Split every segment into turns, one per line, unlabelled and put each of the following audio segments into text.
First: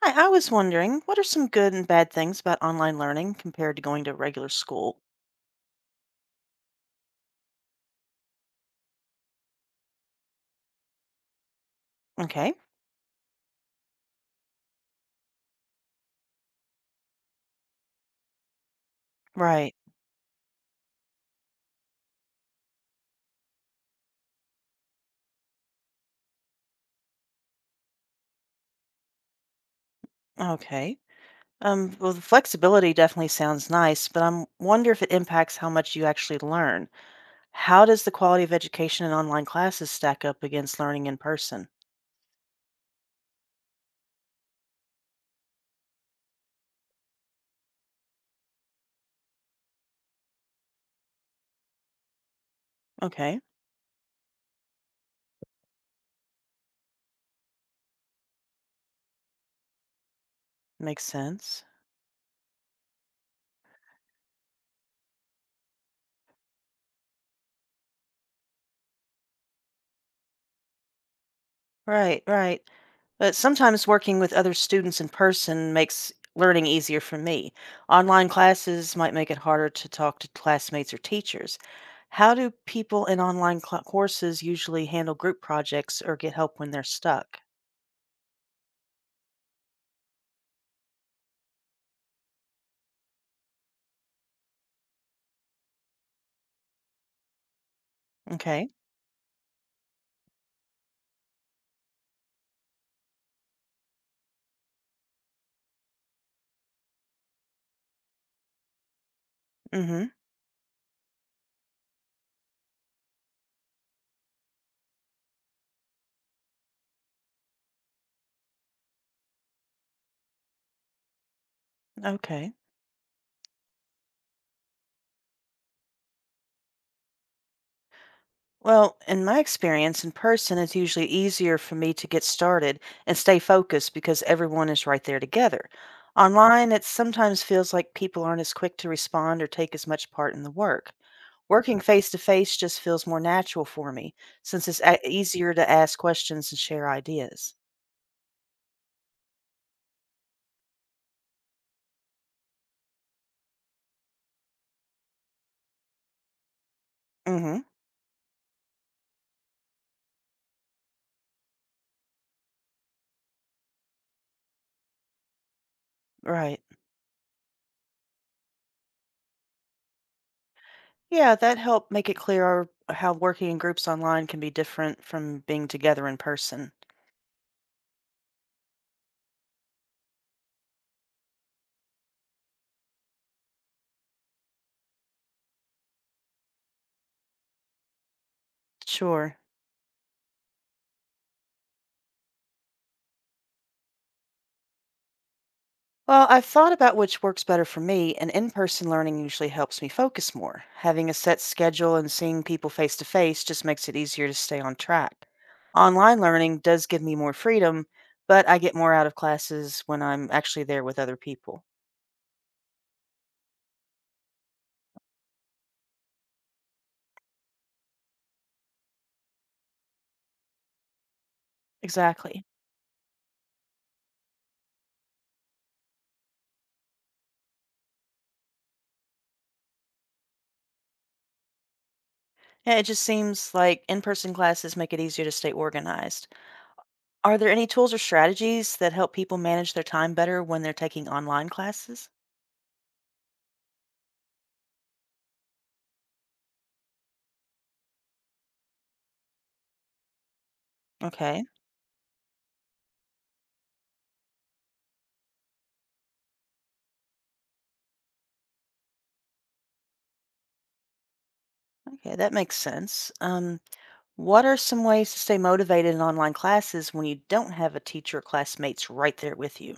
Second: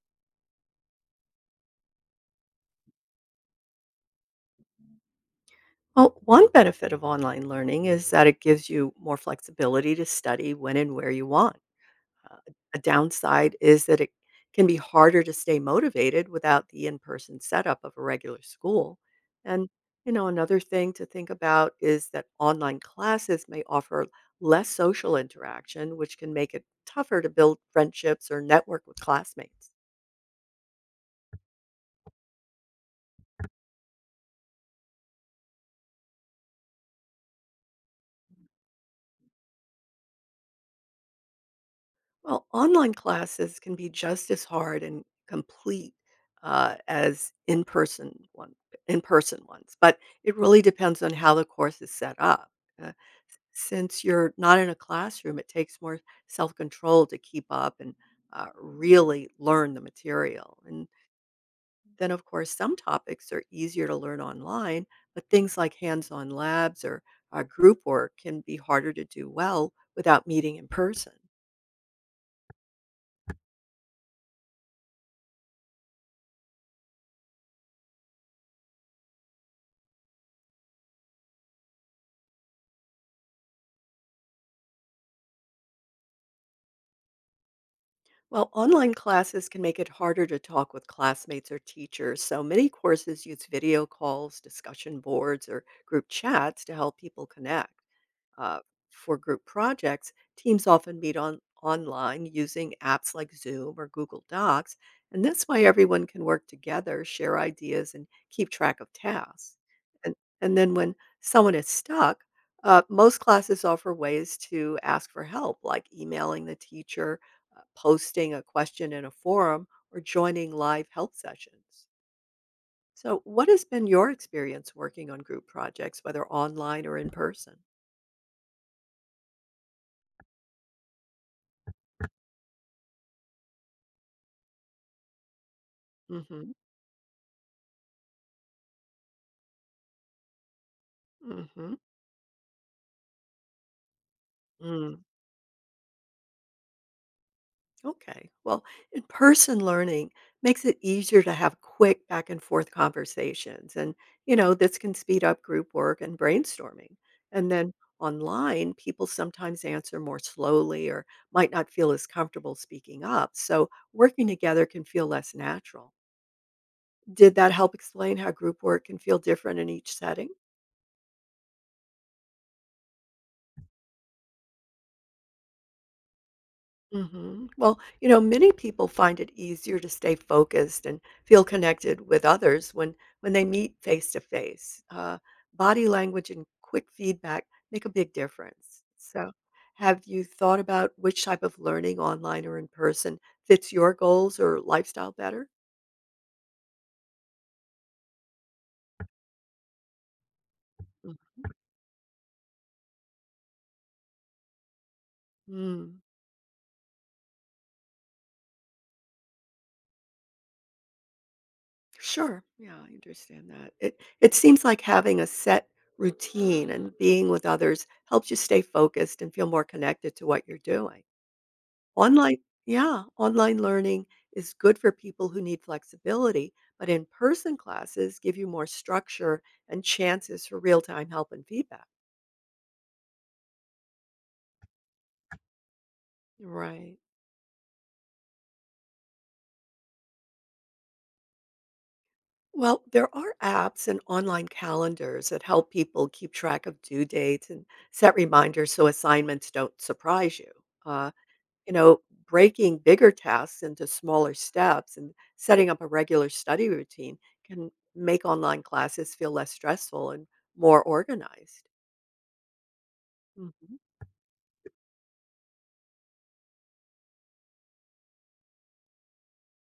Hi, I was wondering, what are some good and bad things about online learning compared to going to regular school?
Well, one benefit of online learning is that it gives you more flexibility to study when and where you want. Uh,
Okay,
a downside is that it can be harder to stay motivated without the in person setup of a regular school. And,
right.
another thing to think about is that online classes may offer less social interaction, which can make it tougher to build friendships or network with classmates.
Okay. Well, the flexibility definitely sounds nice, but I'm wonder if it impacts how much you actually learn. How does the quality of education in online classes stack up against learning in person?
Well, online classes can be just as hard and complete as in-person one, in-person ones, but it really depends on how the course is set up. Uh,
Okay,
since you're not in a classroom, it takes more self-control to keep up and really learn the material. And
makes sense.
then, of course, some topics are easier to learn online, but things like hands-on labs or group work can be harder to do well without meeting in person.
Right, right. But sometimes working with other students in person makes learning easier for me. Online classes might make it harder to talk to classmates or teachers. How do people in online courses usually handle group projects or get help when they're stuck?
Well, online classes can make it harder to talk with classmates or teachers, so many courses use video calls, discussion boards, or group chats to help people connect. Uh,
Okay.
for group projects, teams often meet on online using apps like Zoom or Google Docs, and this way everyone can work together, share ideas, and keep track of tasks.
Mm-hmm.
And, and then when someone is stuck, most classes offer ways to ask for help, like emailing the teacher, posting a question in a forum, or joining live help sessions.
Okay.
So, what has been your experience working on group projects, whether online or in person?
Well, in my experience, in person, it's usually easier for me to get started and stay focused because everyone is right there together.
hmm
Online, it sometimes feels like people aren't as quick to respond or take as much part in the work.
Mhm.
Working face to face just feels more natural for me since
Mm.
easier to ask questions and share ideas.
Okay. Well, in-person learning makes it easier to have quick back and forth conversations. And this can speed up group work and brainstorming. And
Mm-hmm.
then online, people sometimes answer more slowly or might not feel as comfortable speaking up. So working together can feel less natural.
Right.
Did that help explain how group work can feel different in each setting?
Yeah, that helped make it clear how working in groups online can be different from being together in person.
Mhm. Well, you know, many people find it easier to stay focused and feel connected with others when they meet face to face. Body language and quick feedback make a big difference. So,
Sure.
have you thought about which type of learning, online or in person, fits your goals or lifestyle better?
Well, I've thought about which works better for me, and in person learning usually helps me focus more. Having a set schedule and seeing people face to face just makes it easier to stay on track.
Mm.
Online learning does give me more freedom, but I get more out of classes when I'm actually there with other people.
Sure. Yeah, I understand that. It seems like having a set routine and being with others helps you stay focused and feel more connected to what you're doing. Online
Exactly.
yeah, online learning is good for people who need flexibility, but in-person classes give you more structure and chances for real-time help and feedback.
Yeah, it just seems like in person classes make it easier to stay organized.
Right.
Are there any tools or strategies that help people manage their time better when they're taking online classes?
Well, there are apps and online calendars that help people keep track of due dates and set reminders so assignments don't surprise you. Uh,
Okay.
you know, breaking bigger tasks into smaller steps and setting up a regular study routine can make online classes feel less stressful and more organized.
Okay, that makes sense.
Mhm.
What are some ways to stay motivated in online classes when you don't have a teacher or classmates right there with you?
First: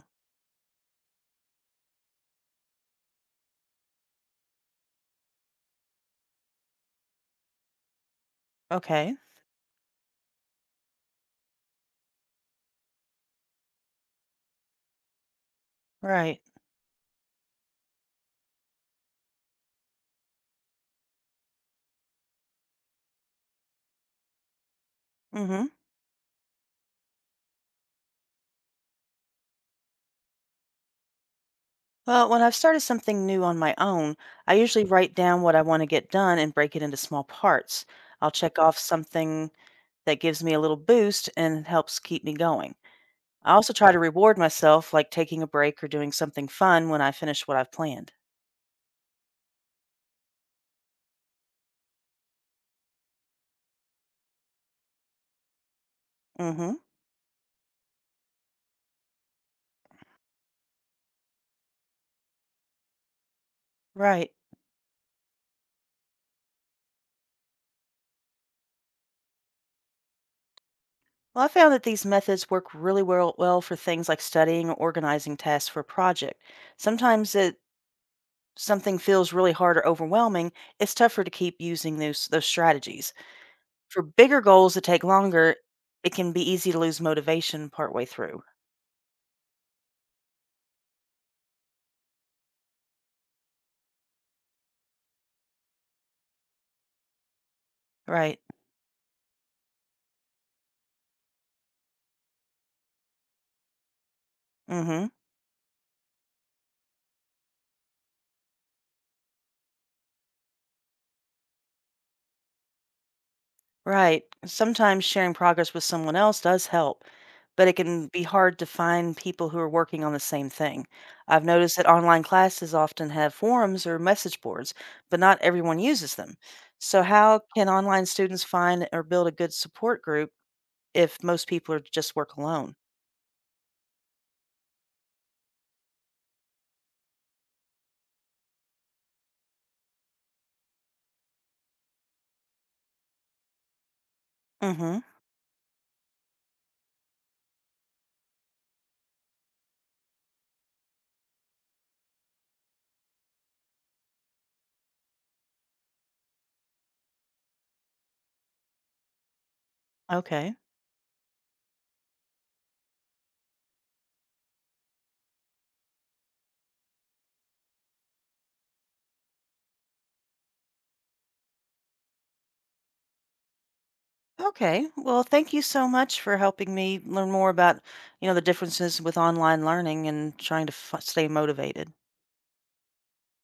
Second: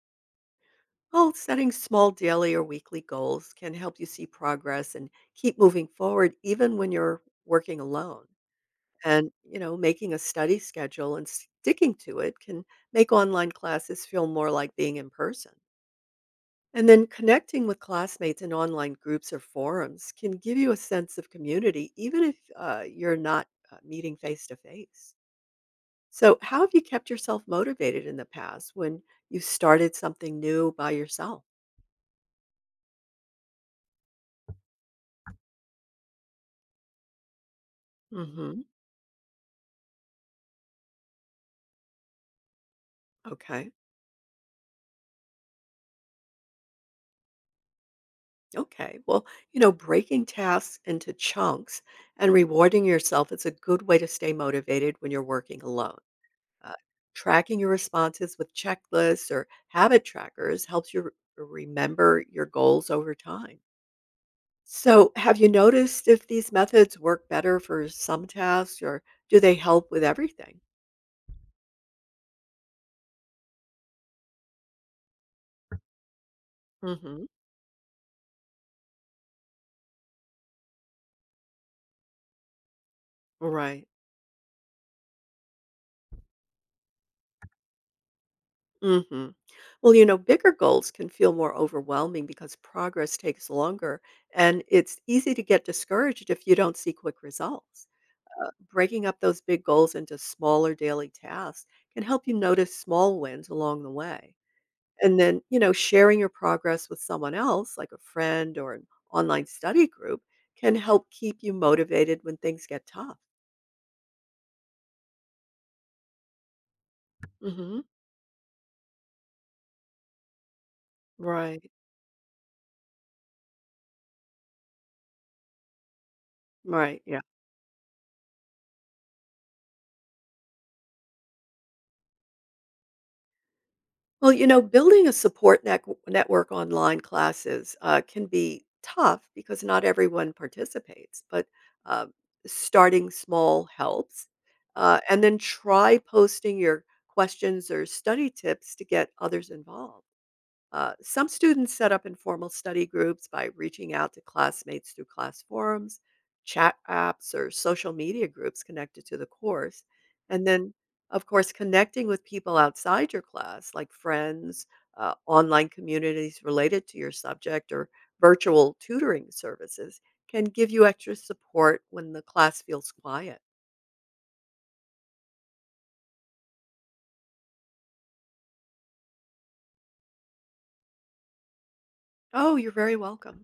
Well, setting small daily or weekly goals can help you see progress and keep moving forward even when you're working alone.
Okay.
And making a study schedule and sticking to it can make online classes feel more like being in person.
Right.
And then connecting with classmates in online groups or forums can give you a sense of community, even if you're not meeting face to face.
Mm-hmm.
So, how have you kept yourself motivated in the past when you started something new by yourself?
Well, when I've started something new on my own, I usually write down what I want to get done and break it into small parts. I'll check
hmm
off something that gives me a little boost and helps keep me going. I
Okay.
also try to reward myself, like taking a break or doing something fun when I finish what I've planned.
Okay. Well, breaking tasks into chunks and rewarding yourself is a good way to stay motivated when you're working alone. Uh,
Mm-hmm.
tracking your responses with checklists or habit trackers helps you remember your goals over time.
Right.
So, have you noticed if these methods work better for some tasks or do they help with everything?
Well, I found that these methods work really well, well for things like studying or organizing tasks for a project.
hmm
Sometimes it something feels really hard or overwhelming, it's tougher to keep using those strategies.
Right.
For bigger goals that take longer, it can be easy to lose motivation partway through.
hmm Well, you know, bigger goals can feel more overwhelming because progress takes longer, and it's easy to get discouraged if you don't see quick results.
Right.
Breaking up those big goals into smaller daily tasks can help you notice small wins along the way.
Mhm.
And then sharing your progress with someone else, like a friend or an online study group, can help keep you motivated when things get tough.
Right. Sometimes sharing progress with someone else does help, but it
hmm
can be hard to find people who are working on the same thing. I've
Right,
noticed that online classes often have forums or message boards, but not everyone uses them. So
right. Yeah.
how can online students find or build a good support group if most people are just work alone?
Well, you know, building a support network online classes can be tough because not everyone participates, but uh, starting small helps. Uh,
Mhm.
and then try posting your questions or study tips to get others involved. Some students set up informal study groups by reaching out to classmates through class forums, chat apps, or social media groups connected to the course. And
Okay.
then, of course, connecting with people outside your class, like friends, online communities related to your subject, or virtual tutoring services, can give you extra support when the class feels quiet.
Okay. Well, thank you so much for helping me learn more about, you know, the differences with online learning and trying to stay motivated.
Oh, you're very welcome.